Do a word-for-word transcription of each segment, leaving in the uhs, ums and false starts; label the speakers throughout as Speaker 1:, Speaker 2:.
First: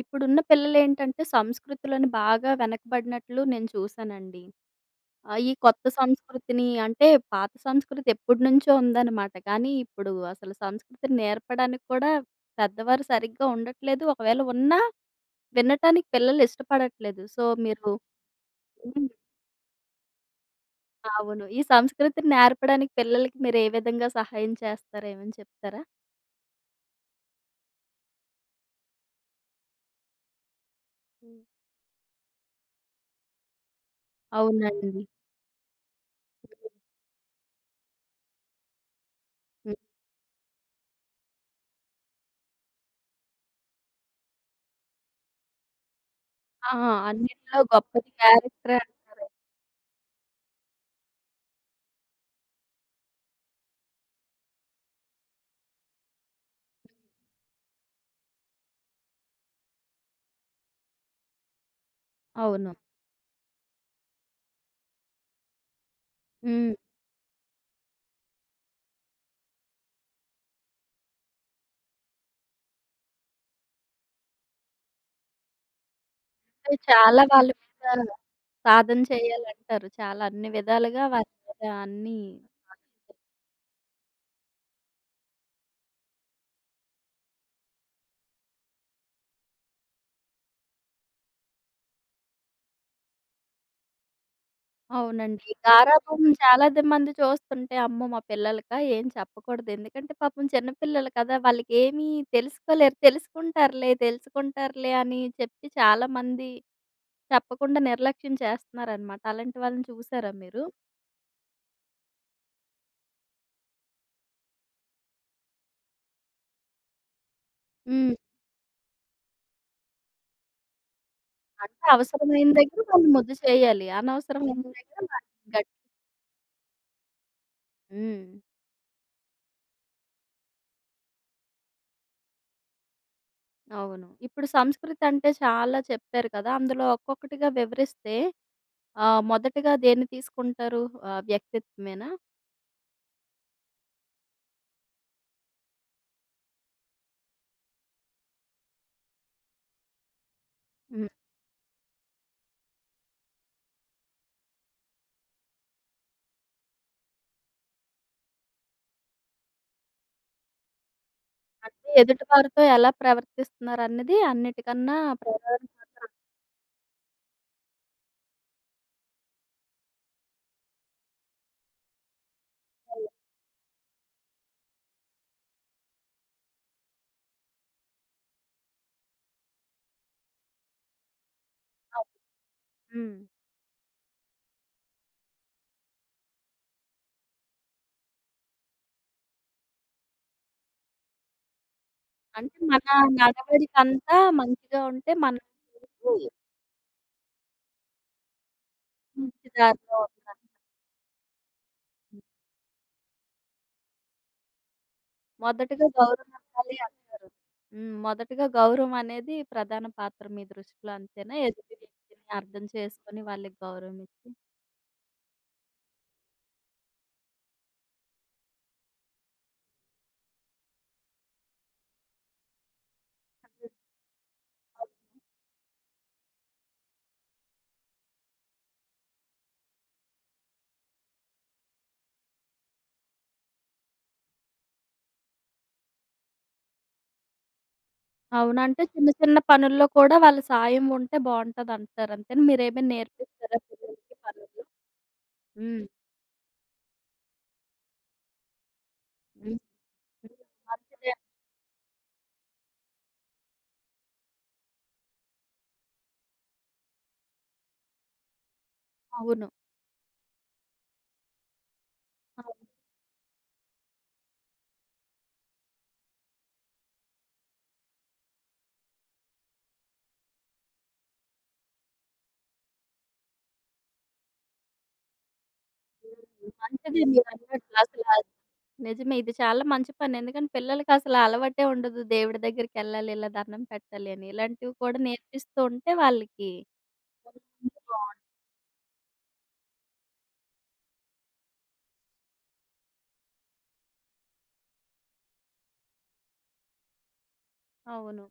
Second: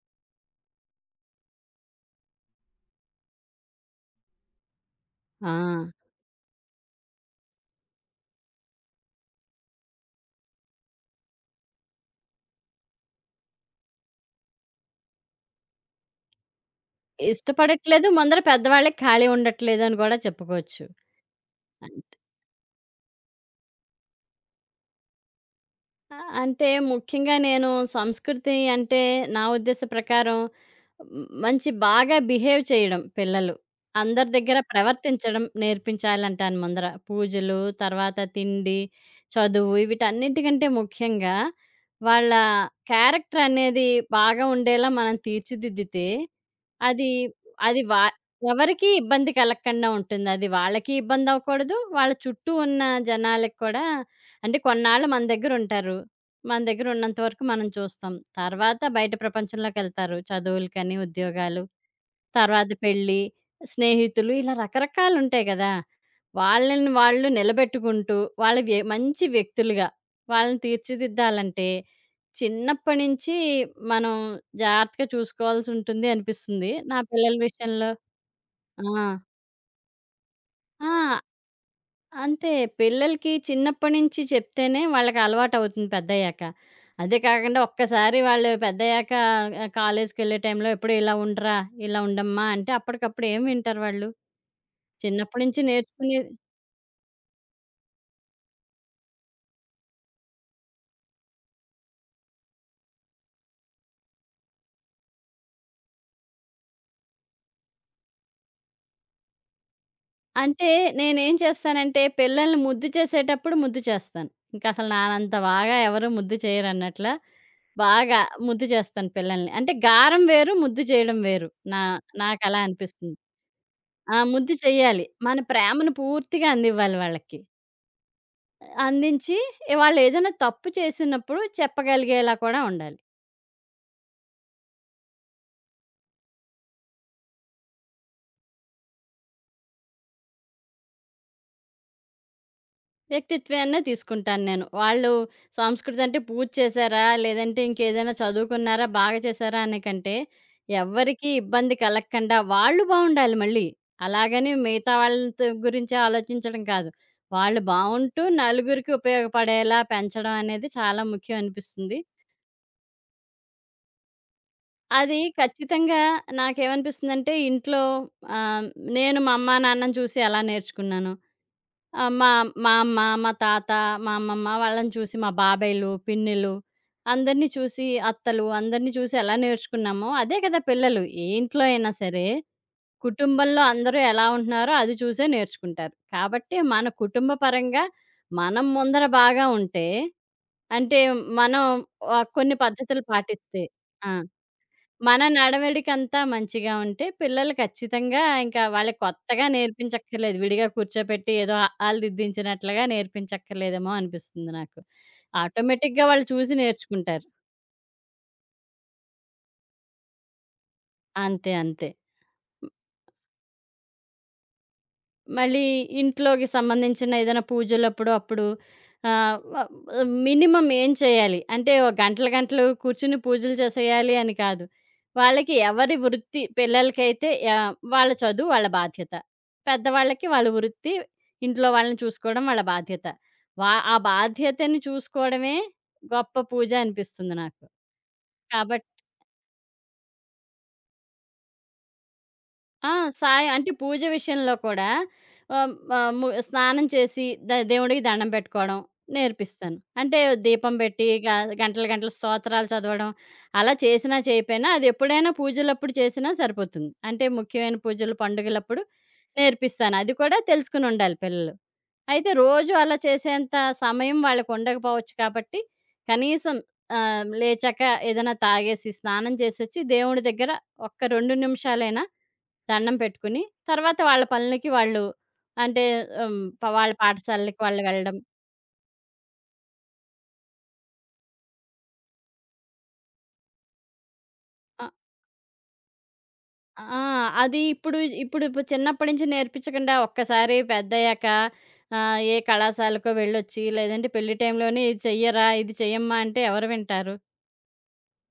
Speaker 1: ఇప్పుడున్న పిల్లలేంటంటే, సంస్కృతిలోని బాగా వెనకబడినట్లు నేను చూశానండి. ఆహ్,
Speaker 2: ఆ!
Speaker 1: ఈ కొత్త సంస్కృతిని అంటే పాత సంస్కృతి ఎప్పటినుంచో ఉందనమాట. కానీ ఇప్పుడు అసలు సంస్కృతిని నేర్పడానికి కూడా పెద్దవారు సరిగ్గా ఉండట్లేదు. ఒకవేళ ఉన్నా వినటానికి పిల్లలు ఇష్టపడట్లేదు. సో, మీరు
Speaker 2: ఇష్టపడట్లేదు. ముందర పెద్దవాళ్ళకి
Speaker 1: హ్మ్.
Speaker 2: ఖాళీ ఉండట్లేదని గూడా చెప్పుకోవచ్చు.
Speaker 1: అవును. ఈ
Speaker 2: ఆ!
Speaker 1: సంస్కృతిని నేర్పడానికి పిల్లలకి మీరు ఏ విధంగా సహాయం చేస్తారు? ఏమైనా చెప్తారా?
Speaker 2: ఆ! అంటే ముఖ్యంగా నేను సంస్కృతి అంటే నా ఉద్దేశ ప్రకారం హ్మ్,
Speaker 1: హ్మ్.
Speaker 2: మంచి బాగా బిహేవ్ చేయడం పిల్లలు. అందరి దగ్గర
Speaker 1: అవునండి.
Speaker 2: ప్రవర్తించడం నేర్పించాలంటాను ముందర. పూజలు, తర్వాత తిండి, చదువు
Speaker 1: హ్మ్.
Speaker 2: వీటన్నిటికంటే ముఖ్యంగా వాళ్ళ క్యారెక్టర్ అనేది బాగా ఉండేలా మనం తీర్చిదిద్దితే
Speaker 1: ఆ!
Speaker 2: అది
Speaker 1: అన్నిట్లో
Speaker 2: అది వా
Speaker 1: గొప్పది క్యారెక్టరే
Speaker 2: ఎవరికీ
Speaker 1: అంటారు.
Speaker 2: ఇబ్బంది కలగకుండా ఉంటుంది. అది వాళ్ళకి ఇబ్బంది అవ్వకూడదు. వాళ్ళ చుట్టూ ఉన్న జనాలకి కూడా అంటే కొన్నాళ్ళు మన దగ్గరుంటారు. మన దగ్గరున్నంత వరకు మనం చూస్తాం. తర్వాత బయట ప్రపంచంలోకెళ్తారు. చదువులకని, ఉద్యోగాలు, తర్వాత
Speaker 1: అవును.
Speaker 2: పెళ్లి, స్నేహితులు ఇలా రకరకాలుంటాయి గదా!
Speaker 1: హ్మ్.
Speaker 2: వాళ్ళని వాళ్ళు నిలబెట్టుకుంటూ, వాళ్ళ వ్య మంచి వ్యక్తులుగా వాళ్ళని తీర్చిదిద్దాలంటే, చిన్నప్పటి నుంచి మనం జాగ్రత్తగా చూసుకోవాల్సుంటుంది అనిపిస్తుంది.
Speaker 1: అంటే
Speaker 2: నా
Speaker 1: చాలా
Speaker 2: పిల్లల
Speaker 1: వాళ్ళ
Speaker 2: విషయంలో
Speaker 1: మీద
Speaker 2: ఆ!
Speaker 1: సాధన చేయాలంటారు. చాలా అన్ని విధాలుగా
Speaker 2: ఆ!
Speaker 1: వాళ్ళ మీద అన్నీ
Speaker 2: అంతే. పిల్లలకి చిన్నప్పటి నుంచి చెప్తేనే వాళ్ళకి అలవాటవుతుంది పెద్దయ్యాక. అదే కాకుండా ఒక్కసారి వాళ్ళు పెద్దయ్యాక ఆహ్, కాలేజ్‌కెళ్ళే టైంలో ఎప్పుడూ ఇలా ఉండరా, ఇలా ఉండమ్మా అంటే అప్పటికప్పుడు ఏం వింటారు వాళ్ళు? చిన్నప్పటి
Speaker 1: అవునండి.
Speaker 2: నుంచి
Speaker 1: గారాబం
Speaker 2: నేర్చుకునేది
Speaker 1: చాలా ది మంది చూస్తుంటే, అమ్మో! మా పిల్లలకా ఏం చెప్పకూడదు. ఎందుకంటే పాపం చిన్న పిల్లలు కదా! వాళ్ళకేమీ తెలుసుకోలేరు. తెలుసుకుంటారులే, తెలుసుకుంటారులే అని చెప్పి చాలా మంది చెప్పకుండా నిర్లక్ష్యం చేస్తన్నారనమాట. అలాంటి వాళ్ళని చూసారా మీరు?
Speaker 2: అంటే నేనేం చేస్తానంటే పిల్లల్ని ముద్దు చేసేటప్పుడు ముద్దు చేస్తాను. ఇంకసలు నానంత బాగా ఎవరు ముద్దు చేయరన్నట్ల
Speaker 1: హ్మ్.
Speaker 2: బాగా ముద్దు చేస్తాను పిల్లల్ని. అంటే గారం వేరు, ముద్దు చేయడం వేరు. నా
Speaker 1: అంటే అవసరమైన
Speaker 2: నాకలా
Speaker 1: దగ్గర వాళ్ళు
Speaker 2: అనిపిస్తుంది.
Speaker 1: ముద్దు చేయాలి.
Speaker 2: ఆ! ముద్దు
Speaker 1: అనవసరమైన దగ్గర
Speaker 2: చెయ్యాలి. మన
Speaker 1: వాళ్ళని గట్
Speaker 2: ప్రేమను పూర్తిగా అందివ్వాలి వాళ్ళకి.
Speaker 1: హ్మ్.
Speaker 2: అందించి వాళ్ళేదైనా తప్పు చేసినప్పుడు చెప్పగలిగేలా కూడా ఉండాలి.
Speaker 1: అవును. ఇప్పుడు సంస్కృతి అంటే చాలా చెప్పారు కదా! అందులో ఒక్కొక్కటిగా వివరిస్తే ఆహ్, మొదటగా దేన్ని తీసుకుంటారు? ఆహ్, వ్యక్తిత్వమేనా?
Speaker 2: వ్యక్తిత్వాన్నే తీసుకుంటాను నేను. వాళ్ళు సంస్కృతి అంటే పూజ చేశారా? లేదంటే ఇంకేదైనా చదువుకున్నారా? బాగా చేశారా? అనే కంటే
Speaker 1: హ్మ్.
Speaker 2: ఎవ్వరికీ ఇబ్బంది కలగకుండా వాళ్ళు బావుండాలి మళ్ళీ. అలాగని మిగతా వాళ్ళతో గురించి ఆలోచించడం కాదు. వాళ్ళు బావుంటూ నలుగురికి ఉపయోగపడేలా పెంచడం అనేది చాలా ముఖ్యం
Speaker 1: అంటే
Speaker 2: అనిపిస్తుంది.
Speaker 1: ఎదుటి వారితో ఎలా ప్రవర్తిస్తున్నారన్నది అన్నిటికన్నా
Speaker 2: అది
Speaker 1: ప్రధాన
Speaker 2: ఖచ్చితంగా
Speaker 1: పాత్ర
Speaker 2: నాకేమనిపిస్తుందంటే ఇంట్లో ఆహ్, నేను మా అమ్మా, నాన్నని చూసి ఎలా నేర్చుకున్నాను. ఆహ్, మా మా అమ్మ,
Speaker 1: ఉంటుంది.
Speaker 2: మా తాత, మా అమ్మమ్మ వాళ్ళని చూసి మా బాబాయిలు, పిన్నిలు అందరిని చూసి అత్తలు అందరిని చూసి ఎలా నేర్చుకున్నామో, అదే కదా పిల్లలు. ఏ ఇంట్లో అయినా
Speaker 1: అవును.
Speaker 2: సరే,
Speaker 1: హ్మ్.
Speaker 2: కుటుంబంలో అందరూ ఎలా ఉంటున్నారో అది చూసే నేర్చుకుంటారు. కాబట్టి మన కుటుంబ పరంగా మనం ముందర బాగా ఉంటే, అంటే మనం ఆహ్, కొన్ని
Speaker 1: అంటే మన
Speaker 2: పద్ధతులు పాటిస్తే ఆ!
Speaker 1: నడవడికంతా మంచిగా ఉంటే
Speaker 2: మన
Speaker 1: మనం
Speaker 2: నడవడికంతా మంచిగా ఉంటే, పిల్లలు ఖచ్చితంగా ఇంకా వాళ్ళకి కొత్తగా
Speaker 1: మంచి దారిలో
Speaker 2: నేర్పించక్కర్లేదు.
Speaker 1: ఉంటాం.
Speaker 2: విడిగా కూర్చోపెట్టి ఏదో ఆల్దిద్దించినట్లుగా నేర్పించక్కర్లేదేమో అనిపిస్తుంది నాకు.
Speaker 1: మొదటగా
Speaker 2: ఆటోమేటిక్‌గా వాళ్ళు
Speaker 1: గౌరవం
Speaker 2: చూసి
Speaker 1: ఇవ్వాలి
Speaker 2: నేర్చుకుంటారు.
Speaker 1: అంటారు. హ్మ్. మొదటగా గౌరవం అనేది ప్రధాన పాత్ర మీ దృష్టిలో అంతేనా?
Speaker 2: అంతే.
Speaker 1: ఎదుటి
Speaker 2: అంతే.
Speaker 1: వ్యక్తిని అర్థం చేసుకొని వాళ్ళకి గౌరవం ఇచ్చి?
Speaker 2: మళ్ళీ ఇంట్లోకి సంబంధించిన ఏదైనా పూజలప్పుడు అప్పుడు ఆహ్, వ మినిమమ్ ఏం చేయాలి? అంటే ఓ గంటలు గంటలు కూర్చొని పూజలు
Speaker 1: హ్మ్.
Speaker 2: చేసేయాలి అని కాదు. వాళ్ళకి ఎవరి వృత్తి పిల్లలకైతే ఆహ్, వాళ్ళ చదువు వాళ్ళ బాధ్యత. పెద్దవాళ్ళకి వాళ్ళ వృత్తి, ఇంట్లో వాళ్ళని చూసుకోవడం వాళ్ళ బాధ్యత. వా ఆ బాధ్యతని చూసుకోవడమే గొప్ప పూజ అనిపిస్తుంది నాకు.
Speaker 1: అవును. అంటే
Speaker 2: కాబట్
Speaker 1: చిన్న చిన్న పనుల్లో కూడా వాళ్ళ సాయం ఉంటే బావుంటదంటారు. అంతేనా? మీరేమైనా
Speaker 2: ఆ! సాయ
Speaker 1: నేర్పిస్తారా
Speaker 2: అంటే పూజ
Speaker 1: పిల్లలకి
Speaker 2: విషయంలో
Speaker 1: పనులు?
Speaker 2: కూడా ఆహ్,
Speaker 1: హ్మ్.
Speaker 2: ఆహ్, ము స్నానం చేసి ద దేవుడికి దండం పెట్టుకోవడం
Speaker 1: హ్మ్.
Speaker 2: నేర్పిస్తాను. అంటే
Speaker 1: హ్మ్.
Speaker 2: దీపం పెట్టి
Speaker 1: మంచిదే.
Speaker 2: గ గంటలు గంటలు స్తోత్రాలు చదవడం అలా చేసినా చేయకపోయినా అది ఎప్పుడైనా పూజలప్పుడు చేసినా సరిపోతుంది. అంటే ముఖ్యమైన పూజలు పండుగలప్పుడు
Speaker 1: అవును.
Speaker 2: నేర్పిస్తాను. అది కూడా తెలుసుకొని ఉండాలి పిల్లలు. అయితే
Speaker 1: అవును.
Speaker 2: రోజు అలా చేసేంత సమయం వాళ్ళకి ఉండకపోవచ్చు కాబట్టి కనీసం ఆహ్, లేచాక ఏదైనా తాగేసి స్నానం చేసొచ్చి దేవుడి దగ్గర ఒక్క రెండు నిమిషాలైనా దండం పెట్టుకుని, తర్వాత వాళ్ళ పనులకి వాళ్ళు అంటే హ్మ్.
Speaker 1: ఉమ్,
Speaker 2: ప వాళ్ళ
Speaker 1: మంచిదే
Speaker 2: పాఠశాలలకి
Speaker 1: మీరన్నట్లు
Speaker 2: వాళ్ళు
Speaker 1: అసల
Speaker 2: వెళ్ళడం.
Speaker 1: నిజమే. ఇది చాలా మంచి పని. ఎందుకంటే పిల్లలకసల అలవాటే ఉండదు. దేవుడి దగ్గరికెళ్ళాలి, ఇలా దండం పెట్టాలి అని. ఇలాంటివి
Speaker 2: అ
Speaker 1: కూడా నేర్పిస్తూ ఉంటే వాళ్ళకి
Speaker 2: ఆ! అది
Speaker 1: బాగుంటుంది.
Speaker 2: ఇప్పుడు ఇప్పుడు ఇప్పుడు చిన్నప్పటి నుంచి నేర్పించకుండా ఒక్కసారి పెద్దయ్యాక ఆహ్, ఏ కళాశాలకో వెళ్ళొచ్చి, లేదంటే పెళ్లి టైంలోనే ఇది చెయ్యరా, ఇది చెయ్యమ్మా అంటే ఎవరు వింటారు?
Speaker 1: అవును.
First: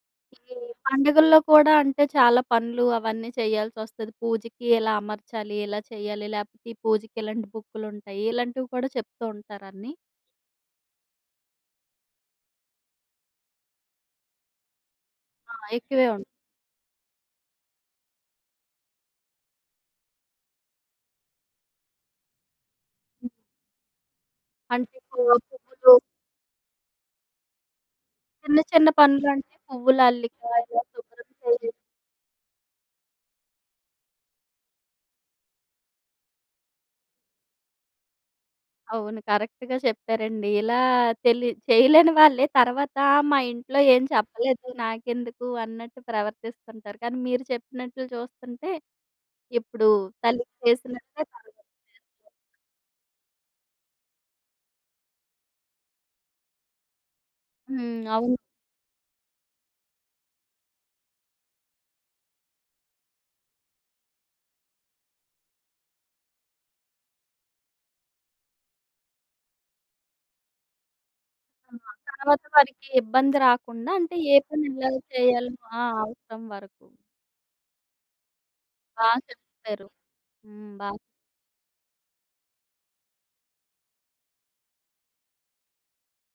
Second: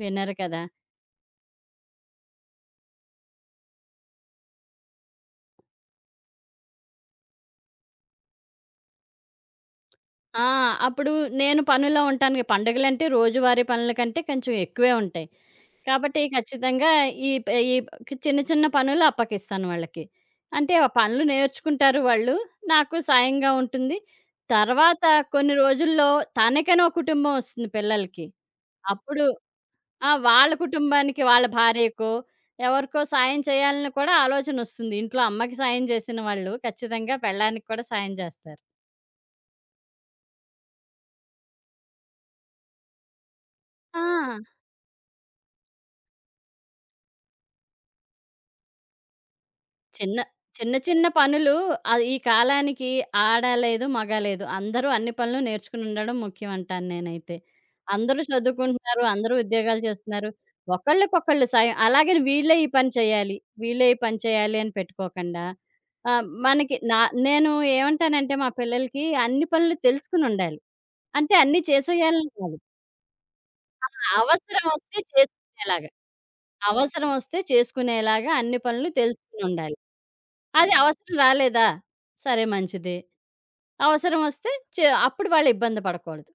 Speaker 2: వినరు
Speaker 1: ఈ
Speaker 2: కదా!
Speaker 1: పండుగల్లో కూడా అంటే చాలా పనులు అవన్నీ చేయాల్సొస్తది. పూజకి ఇలా అమర్చాలి, ఇలా చేయాలి, లేకపోతే ఈ పూజకి ఇలాంటి బుక్కులుంటాయి. ఇలాంటివి కూడా చెప్తూ ఉంటారు అన్నీ.
Speaker 2: ఆ! అప్పుడు నేను పనుల్లో ఉంటాను. పండుగలంటే రోజువారీ పనుల కంటే కొంచెం ఎక్కువే ఉంటాయి.
Speaker 1: ఆ! ఎక్కువే
Speaker 2: కాబట్టి
Speaker 1: ఉంటాయి.
Speaker 2: ఖచ్చితంగా ఈ ప ఈ ప- చిన్న చిన్న పనులు అప్పకిస్తాను వాళ్ళకి. అంటే ఆ పనులు నేర్చుకుంటారు వాళ్ళు. నాకు సాయంగా ఉంటుంది.
Speaker 1: అంటే
Speaker 2: తర్వాత
Speaker 1: పువ్వు
Speaker 2: కొన్ని
Speaker 1: పువ్వులు
Speaker 2: రోజుల్లో తనకని ఒక కుటుంబం వస్తుంది పిల్లలకి.
Speaker 1: చిన్న చిన్న
Speaker 2: అప్పుడు
Speaker 1: పనులంటే పువ్వుల
Speaker 2: ఆ!
Speaker 1: అల్లిక,
Speaker 2: వాళ్ళ
Speaker 1: ఇలా
Speaker 2: కుటుంబానికి
Speaker 1: శుభ్రం
Speaker 2: వాళ్ళ
Speaker 1: చేయడం.
Speaker 2: భార్యకో, ఎవరికో సాయం చేయాలని కూడా ఆలోచనొస్తుంది. ఇంట్లో అమ్మకి సాయం చేసిన వాళ్ళు ఖచ్చితంగా పెళ్ళానికి కూడా సాయం చేస్తారు.
Speaker 1: అవును. కరెక్ట్‌గా చెప్పారండి. ఇలా తెలి చేయలేని వాళ్ళే తర్వాత మా ఇంట్లో
Speaker 2: ఆ!
Speaker 1: ఏం చెప్పలేదు నాకెందుకు అన్నట్టు ప్రవర్తిస్తుంటారు. కానీ మీరు చెప్పినట్లు చూస్తుంటే ఇప్పుడు
Speaker 2: చిన్న
Speaker 1: తల్లికి
Speaker 2: చిన్న చిన్న
Speaker 1: చేసినట్టే తర్వాత
Speaker 2: పనులు ఆహ్, ఈ కాలానికి ఆడ లేదు, మగ లేదు. అందరూ అన్ని పనులు నేర్చుకుని ఉండడం ముఖ్యం అంటాను నేనైతే.
Speaker 1: హ్మ్.
Speaker 2: అందరూ
Speaker 1: అవును.
Speaker 2: చదువుకుంటున్నారు, అందరూ ఉద్యోగాలు చేస్తున్నారు. ఒకళ్ళకొకళ్ళు సాయం అలాగని వీళ్ళే ఈ పని చేయాలి, వీళ్ళే ఈ పని చేయాలి అని పెట్టుకోకుండా ఆహ్, మనకి నా నేను ఏమంటానంటే మా పిల్లలకి అన్ని పనులు తెలుసుకుని ఉండాలి. అంటే అన్నీ
Speaker 1: ఆ!
Speaker 2: చేసేయాలని
Speaker 1: తర్వాత
Speaker 2: కాదు.
Speaker 1: వారికి ఇబ్బంది రాకుండా అంటే ఏ
Speaker 2: అవసరం
Speaker 1: పని ఎలా
Speaker 2: వస్తే
Speaker 1: చేయాలో ఆ!
Speaker 2: చేసుకునేలాగా.
Speaker 1: అవసరం వరకు.
Speaker 2: అవసరమొస్తే చేసుకునేలాగా అన్ని పనులు
Speaker 1: బా
Speaker 2: తెలుసుకొనుండాలి.
Speaker 1: చెప్పారు. హ్మ్.
Speaker 2: అది
Speaker 1: బా
Speaker 2: అవసరం రాలేదా? సరే మంచిది. అవసరమొస్తే చే అప్పుడు వాళ్ళు ఇబ్బంది పడకూడదు.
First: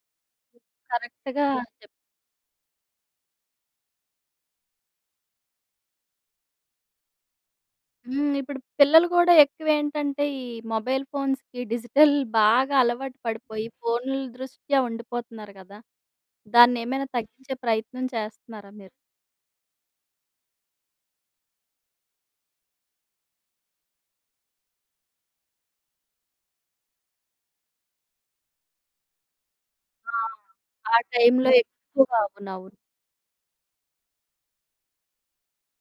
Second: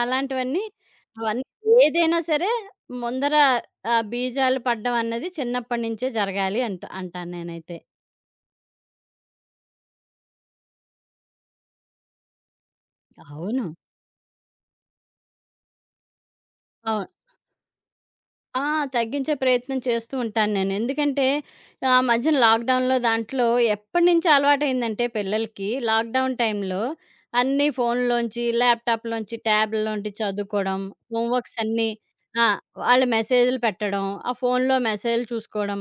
Speaker 2: అలాంటివన్నీ అవన్నీ
Speaker 1: కరెక్ట్‌గా చెప్
Speaker 2: ఏదైనా సరే ముందర ఆహ్, బీజాలు పడడం అన్నది చిన్నప్పటి నుంచే జరగాలి అంట అంటాను నేనైతే.
Speaker 1: హ్మ్. ఇప్పుడు పిల్లలు కూడా ఎక్కువేంటంటే ఈ మొబైల్ ఫోన్స్‌కి, డిజిటల్ బాగా అలవాటు
Speaker 2: అవును.
Speaker 1: పడిపోయి ఫోనుల దృష్ట్యా ఉండిపోతున్నారు కదా! దాన్నేమైనా తగ్గించే ప్రయత్నం
Speaker 2: ఆ!
Speaker 1: చేస్తున్నారా మీరు?
Speaker 2: తగ్గించే ప్రయత్నం చేస్తూ ఉంటాను నేను. ఎందుకంటే ఆ మధ్యన లాక్‌డౌన్‌లో దాంట్లో ఎప్పటినుంచి అలవాటయిందంటే పిల్లలకి లాక్‌డౌన్ టైంలో అన్నీ ఫోన్‌లోంచి, ల్యాప్‌టాప్‌లోంచి, ట్యాబ్‌లోంటి
Speaker 1: ఆ!
Speaker 2: చదువుకోవడం,
Speaker 1: ఆ టైంలో
Speaker 2: హోంవర్క్స్ అన్నీ
Speaker 1: ఎక్కువ
Speaker 2: ఆ!
Speaker 1: అవునవును.
Speaker 2: వాళ్ళు మెసేజ్‌లు పెట్టడం, ఆ ఫోన్‌లో మెసేజ్‌లు చూసుకోవడం,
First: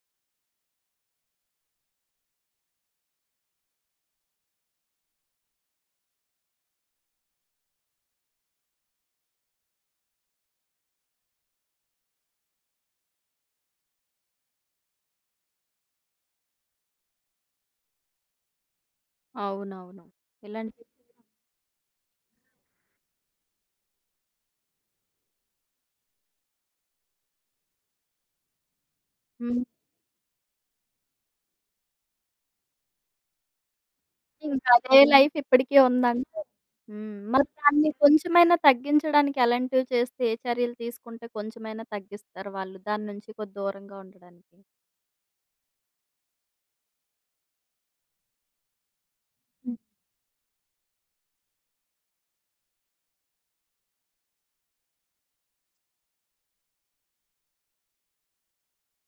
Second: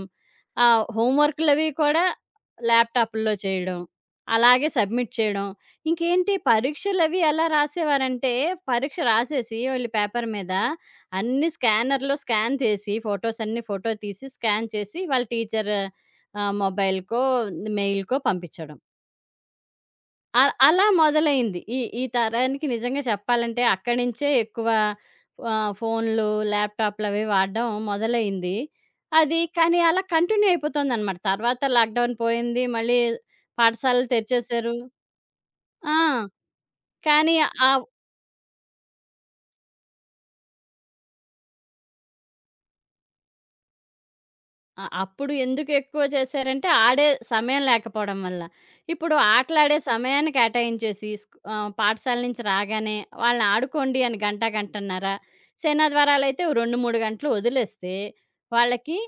Speaker 2: ఆహ్, హోంవర్క్‌లవి కూడా ల్యాప్‌టాప్‌ల్లో చేయడం, అలాగే సబ్మిట్ చేయడం. ఇంకేంటి పరీక్షలవి ఎలా రాసేవారంటే పరీక్ష రాసేసి వీళ్ళు పేపర్ మీద అన్ని స్కానర్‌లో స్కాన్ చేసి ఫోటోస్ అన్ని ఫోటో తీసి స్కాన్ చేసి వాళ్ళ టీచర్ ఆహ్, మొబైల్‌కో, మెయిల్‌కో పంపించడం.
Speaker 1: అవునవును.
Speaker 2: అ
Speaker 1: ఇలాంటి
Speaker 2: అలా మొదలైంది. ఈ ఈ తరానికి నిజంగా చెప్పాలంటే అక్కడి నుంచే ఎక్కువ ఆహ్, ఫోన్‌లు, ల్యాప్‌టాప్‌లవి వాడడం మొదలైంది. అది
Speaker 1: హ్మ్.
Speaker 2: కానీ అలా కంటిన్యూ అయిపోతుందనమాట. తర్వాత లాక్‌డౌన్ పోయింది. మళ్ళీ పాఠశాలలు
Speaker 1: ఇంకా
Speaker 2: తెరిచేశారు.
Speaker 1: అదే లైఫ్ ఇప్పటికీ
Speaker 2: ఆ!
Speaker 1: ఉందంటారు. హ్మ్.
Speaker 2: కానీ
Speaker 1: మరి
Speaker 2: ఆ
Speaker 1: దాన్ని కొంచెమైనా తగ్గించడానికి ఎలాంటివి చేస్తే, ఏ చర్యలు తీసుకుంటే కొంచెమైనా తగ్గిస్తారు వాళ్ళు దాని నుంచి కొద్ది దూరంగా ఉండడానికి?
Speaker 2: ఆ! అప్పుడు ఎందుకెక్కువ చేశారంటే, ఆడే సమయం లేకపోవడం వల్ల. ఇప్పుడు
Speaker 1: హ్మ్.
Speaker 2: ఆటలాడే సమయాన్ని కేటాయించేసి, స్క్ ఆహ్, పాఠశాల నుంచి రాగానే వాళ్ళని ఆడుకోండి అని గంట, గంటన్నర, సేనాద్వారాలైతే ఓ రెండు, మూడు గంటలు వదిలేస్తే, వాళ్ళకి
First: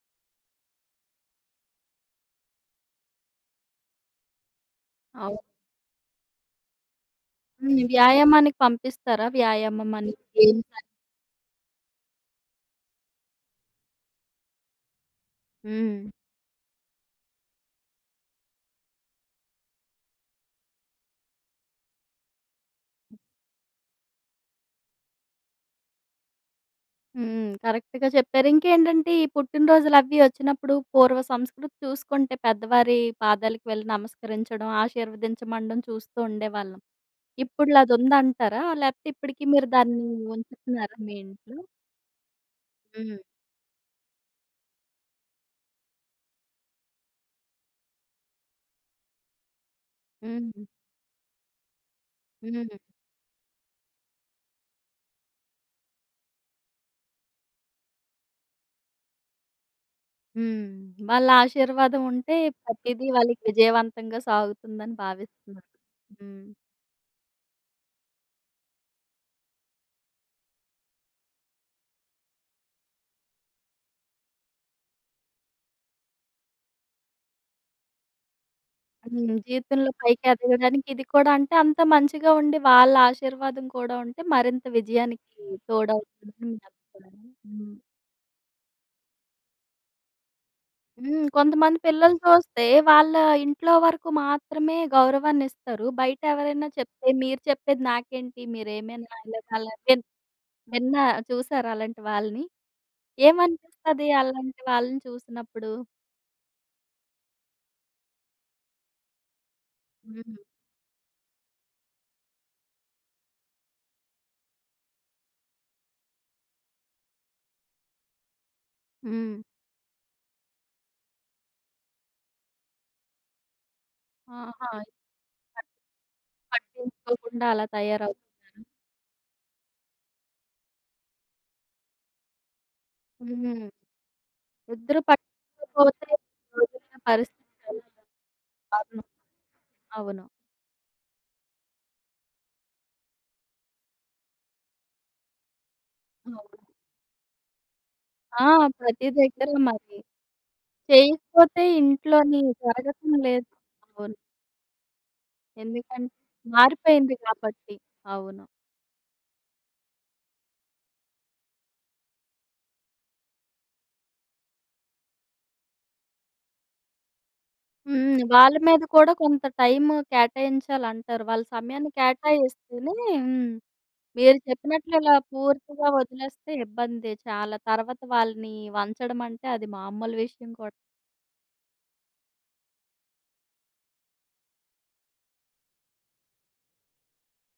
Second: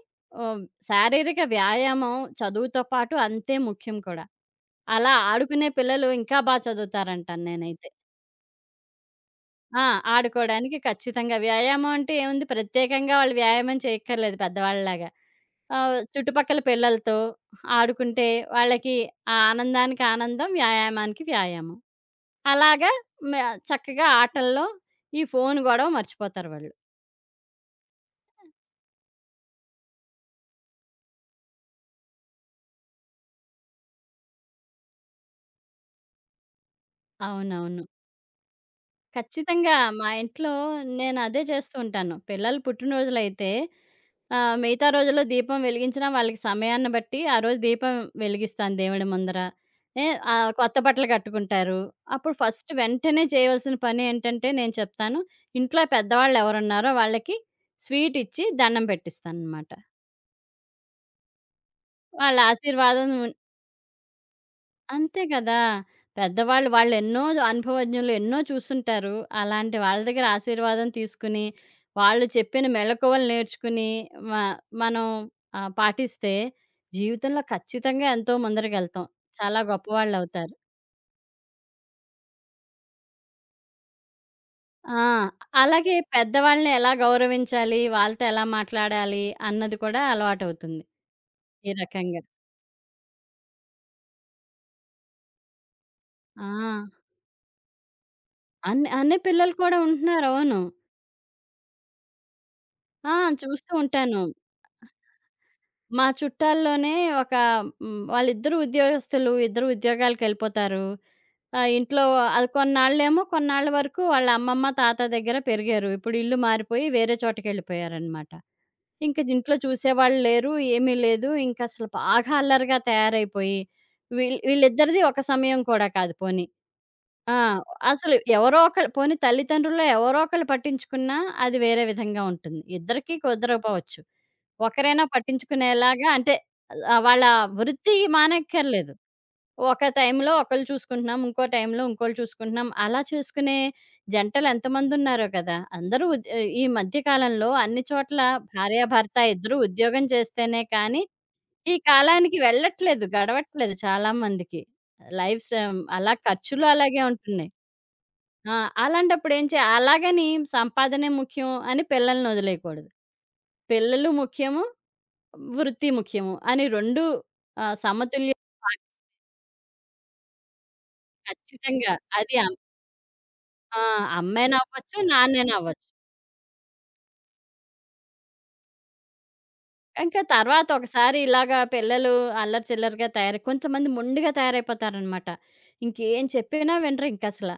Speaker 2: ఆహ్, శారీరక వ్యాయామం చదువుతో పాటు అంతే ముఖ్యం కూడా. అలా
Speaker 1: అవును.
Speaker 2: ఆడుకునే పిల్లలు ఇంకా బా చదువుతారంటాను
Speaker 1: హ్మ్.
Speaker 2: నేనైతే.
Speaker 1: వ్యాయామానికి పంపిస్తారా?
Speaker 2: ఆ!
Speaker 1: వ్యాయామం అని గేమ్స్
Speaker 2: ఆడుకోడానికి
Speaker 1: అని.
Speaker 2: ఖచ్చితంగా. వ్యాయామం అంటే ఏముంది ప్రత్యేకంగా వాళ్ళు వ్యాయామం చేయక్కర్లేదు పెద్దవాళ్ళలాగా. ఆహ్,
Speaker 1: హ్మ్.
Speaker 2: చుట్టుపక్కల పిల్లలతో ఆడుకుంటే వాళ్ళకి ఆ ఆనందానికి ఆనందం, వ్యాయామానికి వ్యాయామం. అలాగా మ చక్కగా ఆటల్లో ఈ ఫోను గొడవ మర్చిపోతారు వాళ్ళు.
Speaker 1: హ్మ్. కరెక్ట్‌గా చెప్పారు. ఇంకేంటంటే ఈ పుట్టినరోజులవి వచ్చినప్పుడు పూర్వ సంస్కృతి చూసుకుంటే పెద్దవారి పాదాలకు వెళ్ళి నమస్కరించడం, ఆశీర్వదించమనడం చూస్తూ ఉండేవాళ్ళం. ఇప్పుడు
Speaker 2: అవునవును.
Speaker 1: అదుందంటారా? లేకపోతే ఇప్పటికి మీరు
Speaker 2: ఖచ్చితంగా.
Speaker 1: దాన్ని
Speaker 2: మా ఇంట్లో
Speaker 1: ఉంచుతున్నారా మీ
Speaker 2: నేనదే
Speaker 1: ఇంట్లో?
Speaker 2: చేస్తూ ఉంటాను. పిల్లలు
Speaker 1: హ్మ్.
Speaker 2: పుట్టినరోజులైతే ఆహ్, మిగతా రోజుల్లో దీపం వెలిగించినా వాళ్ళకి సమయాన్ని బట్టి ఆ రోజు దీపం వెలిగిస్తాను దేవుడి ముందర. ఏ ఆహ్,
Speaker 1: హ్మ్.
Speaker 2: కొత్త బట్టలు కట్టుకుంటారు. అప్పుడు ఫస్ట్
Speaker 1: హ్మ్.
Speaker 2: వెంటనే చేయవలసిన పని ఏంటంటే నేను చెప్తాను. ఇంట్లో పెద్దవాళ్ళు ఎవరున్నారో వాళ్ళకి స్వీట్ ఇచ్చి దండం పెట్టిస్తాననమాట.
Speaker 1: హ్మ్. వాళ్ళ ఆశీర్వాదం ఉంటే
Speaker 2: వాళ్ళ
Speaker 1: ప్రతీదీ
Speaker 2: ఆశీర్వాదం
Speaker 1: వాళ్ళకి విజయవంతంగా సాగుతుందని
Speaker 2: అంతే కదా!
Speaker 1: భావిస్తున్నారు. హ్మ్.
Speaker 2: పెద్దవాళ్ళు వాళ్ళెన్నో అనుభవజ్ఞులు ఎన్నో చూసుంటారు. అలాంటి వాళ్ళ దగ్గర ఆశీర్వాదం తీసుకుని, వాళ్ళు చెప్పిన మెళకువలు నేర్చుకుని మ మనం ఆహ్, పాటిస్తే జీవితంలో ఖచ్చితంగా ఎంతో ముందరకెళ్తాం.
Speaker 1: హ్మ్.
Speaker 2: చాలా
Speaker 1: జీవితంలో పైకి
Speaker 2: గొప్పవాళ్ళవుతారు.
Speaker 1: ఎదగడానికి ఇది కూడా అంటే అంత మంచిగా ఉండి వాళ్ళ ఆశీర్వాదం కూడా ఉంటే మరింత
Speaker 2: ఆ!
Speaker 1: విజయానికి
Speaker 2: అలాగే
Speaker 1: తోడవుతుందని మీ
Speaker 2: పెద్దవాళ్ళని ఎలా
Speaker 1: అభిప్రాయం. హ్మ్.
Speaker 2: గౌరవించాలి? వాళ్ళతో ఎలా మాట్లాడాలి? అన్నది కూడా అలవాటవుతుంది
Speaker 1: హ్మ్.
Speaker 2: ఈ
Speaker 1: కొంతమంది పిల్లలు
Speaker 2: రకంగా.
Speaker 1: చూస్తే వాళ్ళ ఇంట్లో వరకు మాత్రమే గౌరవాన్నిస్తారు. బయట
Speaker 2: ఆ!
Speaker 1: ఎవరైనా చెప్తే మీరు చెప్పేది నాకేంటి
Speaker 2: అన్
Speaker 1: మీరేమైనా
Speaker 2: అనే
Speaker 1: ఇలాగ
Speaker 2: పిల్లలు
Speaker 1: అలా
Speaker 2: కూడా
Speaker 1: విన్
Speaker 2: ఉంటున్నారు. అవును.
Speaker 1: విన్నా చూసారా అలాంటి వాళ్ళని?
Speaker 2: ఆ! చూస్తూ
Speaker 1: ఏమనిపిస్తది
Speaker 2: ఉంటాను.
Speaker 1: అలాంటి వాళ్ళని చూసినప్పుడు?
Speaker 2: మా చుట్టాల్లోనే ఒక హ్మ్. వాళ్ళిద్దరూ ఉద్యోగస్తులు. ఇద్దరు
Speaker 1: హ్మ్.
Speaker 2: ఉద్యోగాలకెళ్ళిపోతారు. ఆహ్, ఇంట్లో అది కొన్నాళ్ళేమో కొన్నాళ్ళ వరకు వాళ్ళ అమ్మమ్మ, తాత దగ్గర పెరిగారు. ఇప్పుడు ఇల్లు మారిపోయి వేరే చోటకెళ్ళిపోయారనమాట. ఇంక
Speaker 1: హ్మ్.
Speaker 2: ఇంట్లో చూసేవాళ్ళు లేరు. ఏమీ లేదు. ఇంకసలు బాగా అల్లరిగా తయారైపోయి, వీళ్
Speaker 1: ఆహా!
Speaker 2: వీళ్ళిద్దరిది ఒక సమయం కూడా కాదు పోనీ. ఆ!
Speaker 1: పట్టించుకోకుండా అలా
Speaker 2: అసలు ఎవరో
Speaker 1: తయారవుతున్నారు.
Speaker 2: ఒకళ్ళు పోనీ తల్లిదండ్రుల్లో ఎవరో ఒకళ్ళు పట్టించుకున్నా అది వేరే విధంగా ఉంటుంది. ఇద్దరికీ
Speaker 1: హ్మ్.
Speaker 2: కుదరకపోవచ్చు.
Speaker 1: ఇద్దరు
Speaker 2: ఒకరైనా పట్టించుకునేలాగా
Speaker 1: పట్టించుకోకపోతే
Speaker 2: అంటే
Speaker 1: ఈ రోజుల్లో
Speaker 2: ఆహ్, వాళ్ళ
Speaker 1: పరిస్థితి చాలా
Speaker 2: వృత్తి మానక్కర్లేదు.
Speaker 1: దారుణం.
Speaker 2: ఒక
Speaker 1: అవును.
Speaker 2: టైంలో ఒకళ్ళు చూసుకుంటున్నాం. ఇంకో టైంలో ఇంకోళ్ళు చూసుకుంటున్నాం. అలా చేసుకునే జంటలు ఎంతమందున్నారో కదా! అందరూ ఉద్
Speaker 1: అవును.
Speaker 2: ఈ మధ్య కాలంలో అన్ని చోట్ల
Speaker 1: ఆ! ప్రతి
Speaker 2: భార్యాభర్త
Speaker 1: దగ్గర
Speaker 2: ఇద్దరూ
Speaker 1: మరి.
Speaker 2: ఉద్యోగం చేస్తేనే కానీ
Speaker 1: చేయకపోతే
Speaker 2: ఈ కాలానికి
Speaker 1: ఇంట్లోని
Speaker 2: వెళ్ళట్లేదు.
Speaker 1: జరగటం లేదు.
Speaker 2: గడవట్లేదు చాలా
Speaker 1: అవును.
Speaker 2: మందికి. లైఫ్స్
Speaker 1: ఎందుకంటే
Speaker 2: అలా ఖర్చులు అలాగే
Speaker 1: మారిపోయింది
Speaker 2: ఉంటున్నాయి.
Speaker 1: కాబట్టి. అవును.
Speaker 2: ఆ! అలాంటప్పుడు ఏం చే అలాగని సంపాదనే ముఖ్యం అని పిల్లల్ని వదిలేయకూడదు. పిల్లలు ముఖ్యము, వృత్తి ముఖ్యము అని రెండు ఆహ్,
Speaker 1: హ్మ్.
Speaker 2: సమతుల్యం
Speaker 1: వాళ్ళ మీద కూడా కొంత టైమ్ కేటాయించాలంటారు. వాళ్ళ సమయాన్ని
Speaker 2: ఖచ్చితంగా. అది అమ్
Speaker 1: కేటాయిస్తేనే హ్మ్.
Speaker 2: ఆ!
Speaker 1: మీరు చెప్పినట్లు
Speaker 2: అమ్మాయినవ్వచ్చు,
Speaker 1: ఇలా
Speaker 2: నాన్ననవ్వచ్చు.
Speaker 1: పూర్తిగా వదిలేస్తే ఇబ్బందే చాలా. తర్వాత వాళ్ళని వంచడం అంటే అది మామూలు
Speaker 2: ఇంకా
Speaker 1: విషయం
Speaker 2: తర్వాత
Speaker 1: కూడా
Speaker 2: ఒకసారి ఇలాగా పిల్లలు అల్లరి చిల్లరగా తయారై కొంతమంది మొండిగా తయారైపోతారనమాట. ఇంకేం చెప్పినా వినరు ఇంకసల.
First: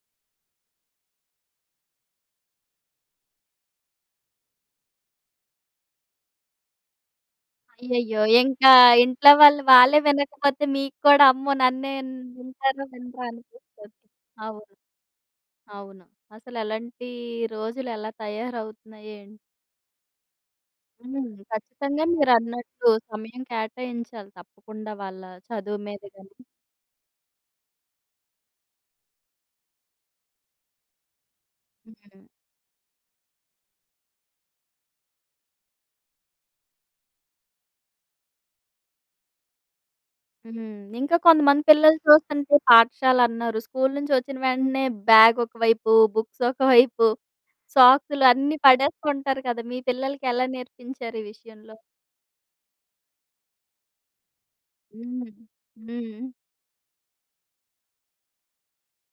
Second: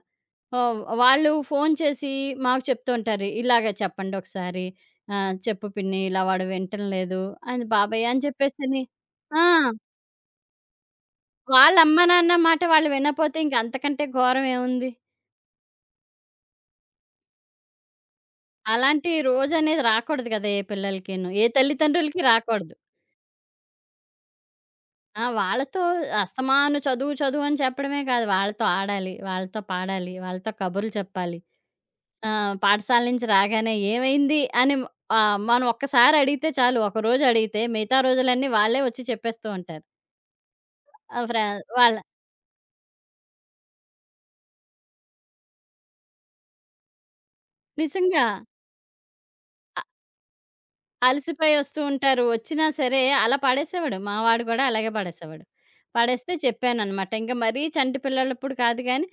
Speaker 2: ఆహ్, వాళ్ళు ఫోను చేసి మాకు చెప్తూ ఉంటారు. "ఇలాగ చెప్పండి ఒకసారి. ఆహ్, చెప్పు పిన్ని ఇలా వాడు వినటం లేదు" అని బాబాయ్
Speaker 1: అయ్యయ్యో!
Speaker 2: అని
Speaker 1: ఇంకా
Speaker 2: చెప్పేసని
Speaker 1: ఇంట్లో
Speaker 2: ఆ!
Speaker 1: వాళ్ళు వాళ్ళే వినకపోతే మీకు కూడా అమ్మో!
Speaker 2: వాళ్ళ
Speaker 1: నన్నే
Speaker 2: అమ్మ నాన్న మాట
Speaker 1: వింటారో
Speaker 2: వాళ్ళు
Speaker 1: వినరో
Speaker 2: వినపోతే ఇంక
Speaker 1: అనిపిస్తది.
Speaker 2: అంతకంటే ఘోరం
Speaker 1: అవును.
Speaker 2: ఏముంది?
Speaker 1: అవును. అసలు ఎలాంటి రోజులు ఎలా
Speaker 2: అలాంటి
Speaker 1: తయారవుతున్నాయో ఏంటో.
Speaker 2: రోజనేది రాకూడదు కదా! ఏ
Speaker 1: హ్మ్.
Speaker 2: పిల్లలకిను. ఏ
Speaker 1: ఖచ్చితంగా
Speaker 2: తల్లిదండ్రులకి రాకూడదు.
Speaker 1: మీరన్నట్టు సమయం కేటాయించాలి తప్పకుండా వాళ్ళ
Speaker 2: ఆ! వాళ్ళతో
Speaker 1: చదువు మీద గాని.
Speaker 2: అస్తమాను చదువు, చదువు అని చెప్పడమే కాదు. వాళ్ళతో ఆడాలి, వాళ్ళతో పాడాలి, వాళ్ళతో కబుర్లు చెప్పాలి.
Speaker 1: హ్మ్.
Speaker 2: ఆహ్, పాఠశాల నుంచి రాగానే ఏమైంది అని ఆహ్, మనం ఒక్కసారి అడిగితే చాలు. ఒకరోజు అడిగితే మిగతా రోజులన్నీ వాళ్ళే వచ్చి చెప్పేస్తూ ఉంటారు.
Speaker 1: హ్మ్. ఇంకా
Speaker 2: ఆ! ఫ్రె
Speaker 1: కొంతమంది
Speaker 2: వాళ్ళ
Speaker 1: పిల్లలు చూస్తుంటే పాఠశాలన్నారు. స్కూలు నుంచి వచ్చిన వెంటనే బ్యాగ్ ఒకవైపు, బుక్స్ ఒకవైపు,
Speaker 2: నిజంగా.
Speaker 1: సాక్సులు అన్నీ పడేస్తుంటారు కదా! మీ పిల్లలకి ఎలా నేర్పించారు ఈ
Speaker 2: అలసిపోయి
Speaker 1: విషయంలో?
Speaker 2: వస్తూ ఉంటారు. వచ్చినా సరే అలా పడేసేవాడు. మా వాడు కూడా అలాగే
Speaker 1: హ్మ్.
Speaker 2: పడేసేవాడు.
Speaker 1: హ్మ్.
Speaker 2: పడేస్తే చెప్పాననమాట. ఇంక మరీ చంటి పిల్లలప్పుడు కాదు గానీ,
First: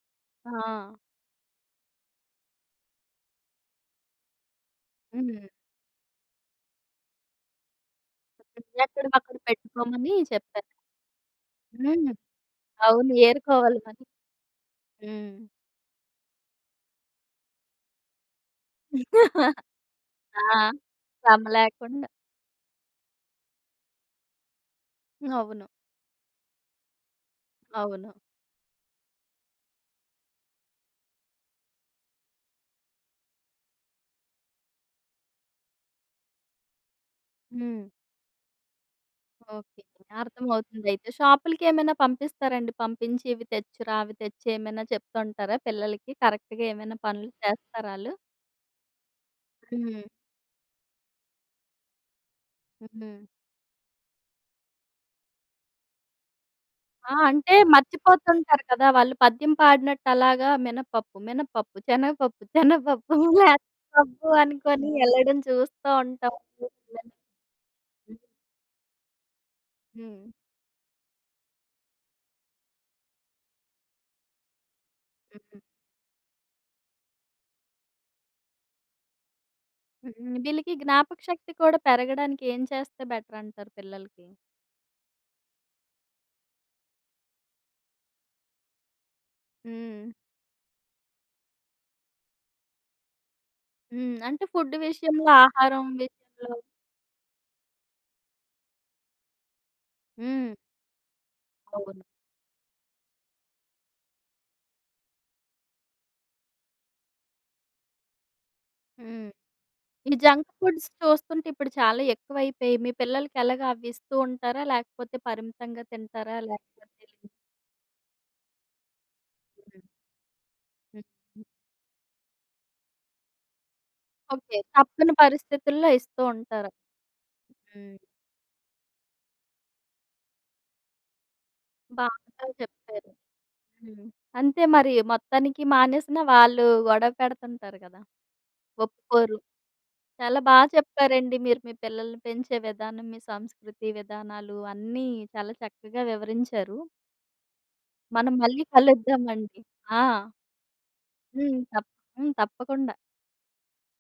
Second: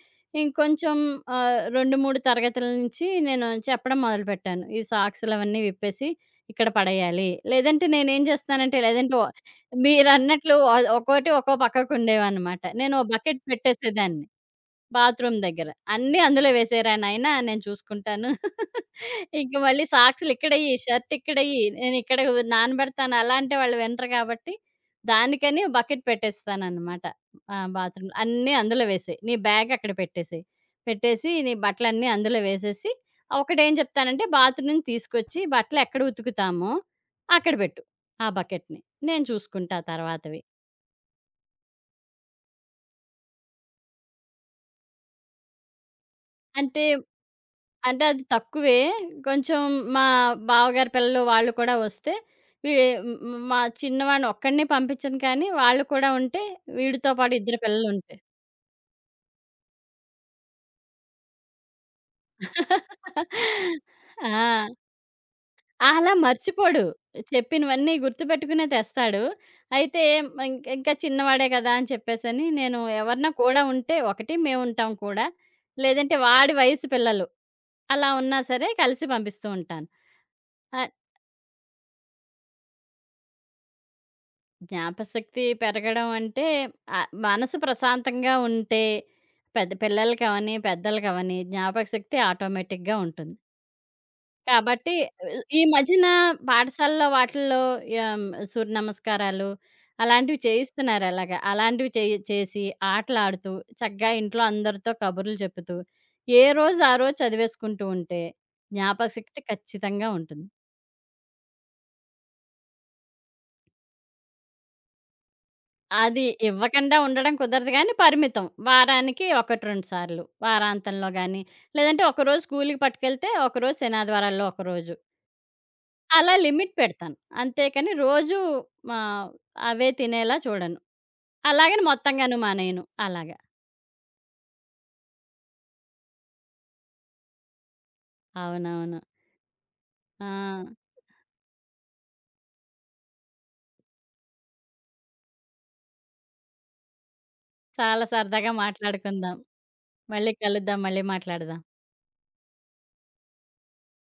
Speaker 1: ఆ!
Speaker 2: ఇంకొంచెం ఆహ్, రెండు, మూడు తరగతుల నుంచి నేను చెప్పడం మొదలుపెట్టాను. ఈ
Speaker 1: హ్మ్.
Speaker 2: సాక్సులవన్నీ విప్పేసి ఇక్కడ పడేయాలి. లేదంటే నేనేం చేస్తానంటే
Speaker 1: ఎక్కడ
Speaker 2: లేదంటే ఓ
Speaker 1: పక్కడ పెట్టుకోమని
Speaker 2: మీరన్నట్లు
Speaker 1: చెప్పారు.
Speaker 2: ఒ ఒక్కోటి ఒక్కో
Speaker 1: హ్మ్.
Speaker 2: పక్కకుండేవనమాట. నేను ఓ
Speaker 1: అవును.
Speaker 2: బకెట్
Speaker 1: ఏరుకోవాలి మరి.
Speaker 2: పెట్టేసేదాన్ని. బాత్రూమ్
Speaker 1: హ్మ్.
Speaker 2: దగ్గర. అన్నీ అందులో వేసేరా నాయనా! నేను చూసుకుంటాను. ఇంక మళ్ళీ
Speaker 1: ఆ!
Speaker 2: సాక్సులిక్కడెయ్యి,
Speaker 1: శ్రమ
Speaker 2: షర్టిక్కడెయ్యి,
Speaker 1: లేకుండా.
Speaker 2: నేనిక్కడ నానబెడతాను. అలా అంటే వాళ్ళు వినరు కాబట్టి, దానికని
Speaker 1: అవును.
Speaker 2: బకెట్ పెట్టేస్తాననమాట. ఆ!
Speaker 1: అవును.
Speaker 2: బాత్రూమ్‌లో. అన్నీ అందులో వేసేయి. నీ బ్యాగ్ అక్కడ పెట్టేసేయి. పెట్టేసి నీ బట్టలన్నీ అందులో వేసేసి, ఒకటేం చెప్తానంటే బాత్రూమ్ నుంచి తీసుకొచ్చి బట్టలెక్కడ ఉతుకుతామో అక్కడ పెట్టు
Speaker 1: హ్మ్.
Speaker 2: ఆ బకెట్‌ని. నేను చూసుకుంటా
Speaker 1: ఓకే.
Speaker 2: తర్వాతవి.
Speaker 1: అర్థమవుతుందయితే. షాపులకేమైనా పంపిస్తారండి? పంపించి ఇవి తెచ్చురా, అవి తెచ్చి ఏమైనా చెప్తుంటారా పిల్లలకి? కరెక్ట్‌గా
Speaker 2: అంటే,
Speaker 1: ఏమైనా పనులు
Speaker 2: అంటే
Speaker 1: చేస్తారాళ్ళు?
Speaker 2: అది తక్కువే. కొంచెం
Speaker 1: హ్మ్.
Speaker 2: మా బావగారి పిల్లలు వాళ్ళు కూడా వస్తే, వీ హ్మ్,
Speaker 1: హ్మ్.
Speaker 2: హ్మ్, మా చిన్నవాడిని ఒక్కడినే పంపించను కానీ, వాళ్ళు కూడా ఉంటే వీడితో
Speaker 1: ఆ!
Speaker 2: పాటు
Speaker 1: అంటే
Speaker 2: ఇద్దరు పిల్లలుంటే.
Speaker 1: మర్చిపోతుంటారు కదా! వాళ్ళు పద్యం పాడినట్టు అలాగా మినపప్పు, మినపప్పు, శనగపప్పు, శనగపప్పు, పప్పు
Speaker 2: ఆ!
Speaker 1: అనుకోని ఎళ్ళడం చూస్తా
Speaker 2: అలా
Speaker 1: ఉంటాం.
Speaker 2: మర్చిపోడు. చెప్పినవన్నీ
Speaker 1: హ్మ్.
Speaker 2: గుర్తుపెట్టుకునే తెస్తాడు. అయితే
Speaker 1: హ్మ్.
Speaker 2: మ ఇంక ఇంకా చిన్నవాడే కదా అని చెప్పేసని నేను ఎవరన్నా కూడా ఉంటే ఒకటి మేముంటాం కూడా.
Speaker 1: హ్మ్.
Speaker 2: లేదంటే వాడి వయసు పిల్లలు అలా ఉన్నా సరే కలిసి పంపిస్తూ ఉంటాను.
Speaker 1: హ్మ్. వీళ్ళకి
Speaker 2: ఆ!
Speaker 1: జ్ఞాపక శక్తి కూడా పెరగడానికి ఏం చేస్తే బెటరంటారు పిల్లలకి?
Speaker 2: జ్ఞాపకశక్తి పెరగడం అంటే ఆహ్, మనసు ప్రశాంతంగా ఉంటే పెద్ద
Speaker 1: హ్మ్.
Speaker 2: పిల్లలకవని, పెద్దలకవని జ్ఞాపకశక్తి ఆటోమేటిక్‌గా ఉంటుంది.
Speaker 1: హ్మ్. అంటే ఫుడ్
Speaker 2: కాబట్టి
Speaker 1: విషయంలో,
Speaker 2: ఈ
Speaker 1: ఆహారం
Speaker 2: మధ్యన
Speaker 1: విషయంలో
Speaker 2: పాఠశాలలో వాటిల్లో యాహ్, సూర్య నమస్కారాలు అలాంటివి
Speaker 1: హ్మ్.
Speaker 2: చేయిస్తున్నారు అలాగా. అలాంటివి
Speaker 1: అవును.
Speaker 2: చేయి చేసి ఆటలాడుతూ చక్కగా ఇంట్లో అందరితో కబుర్లు చెప్పుతూ, ఏ రోజు ఆ రోజు చదివేసుకుంటూ ఉంటే
Speaker 1: హ్మ్.
Speaker 2: జ్ఞాపకశక్తి ఖచ్చితంగా
Speaker 1: ఈ
Speaker 2: ఉంటుంది.
Speaker 1: జంక్ ఫుడ్స్ చూస్తుంటే ఇప్పుడు చాలా ఎక్కువైపోయాయి. మీ పిల్లలకి ఎలాగా అవి ఇస్తూ ఉంటారా? లేకపోతే పరిమితంగా
Speaker 2: అది
Speaker 1: తింటారా? లేకపోతే
Speaker 2: ఇవ్వకండా ఉండడం కుదరదు గానీ, పరిమితం. వారానికి ఒకటి,
Speaker 1: హ్మ్.
Speaker 2: రెండు సార్లు. వారాంతంలో గానీ,
Speaker 1: హ్మ్.
Speaker 2: లేదంటే ఒకరోజు స్కూలుకి పట్టుకెళ్తే, ఒకరోజు శనాదివారాల్లో
Speaker 1: ఓకే.
Speaker 2: ఒకరోజు.
Speaker 1: తప్పని పరిస్థితుల్లో ఇస్తూ
Speaker 2: అలా లిమిట్
Speaker 1: ఉంటారు.
Speaker 2: పెడతాను. అంతేకాని
Speaker 1: హ్మ్.
Speaker 2: రోజూ ఆహ్, అవే తినేలా చూడను. అలాగని మొత్తంగాను
Speaker 1: బాగా
Speaker 2: మానేయను.
Speaker 1: చెప్పారు.
Speaker 2: అలాగా.
Speaker 1: హ్మ్. అంతే మరి మొత్తానికి మానేసినా వాళ్ళు గొడవ పెడుతుంటారు కదా!
Speaker 2: అవునవును.
Speaker 1: ఒప్పుకోరు.
Speaker 2: ఆ!
Speaker 1: చాలా బాగా చెప్పారండి. మీరు మీ పిల్లల్ని పెంచే విధానం, మీ సంస్కృతి విధానాలు అన్నీ చాలా చక్కగా వివరించారు.
Speaker 2: చాలా
Speaker 1: మనం
Speaker 2: సరదాగా
Speaker 1: మళ్ళీ
Speaker 2: మాట్లాడుకుందాం.
Speaker 1: కలుద్దామండి. ఆ!
Speaker 2: మళ్ళీ కలుద్దాం. మళ్ళీ
Speaker 1: హ్మ్.
Speaker 2: మాట్లాడదాం.
Speaker 1: తప్ హ్మ్. తప్పకుండా.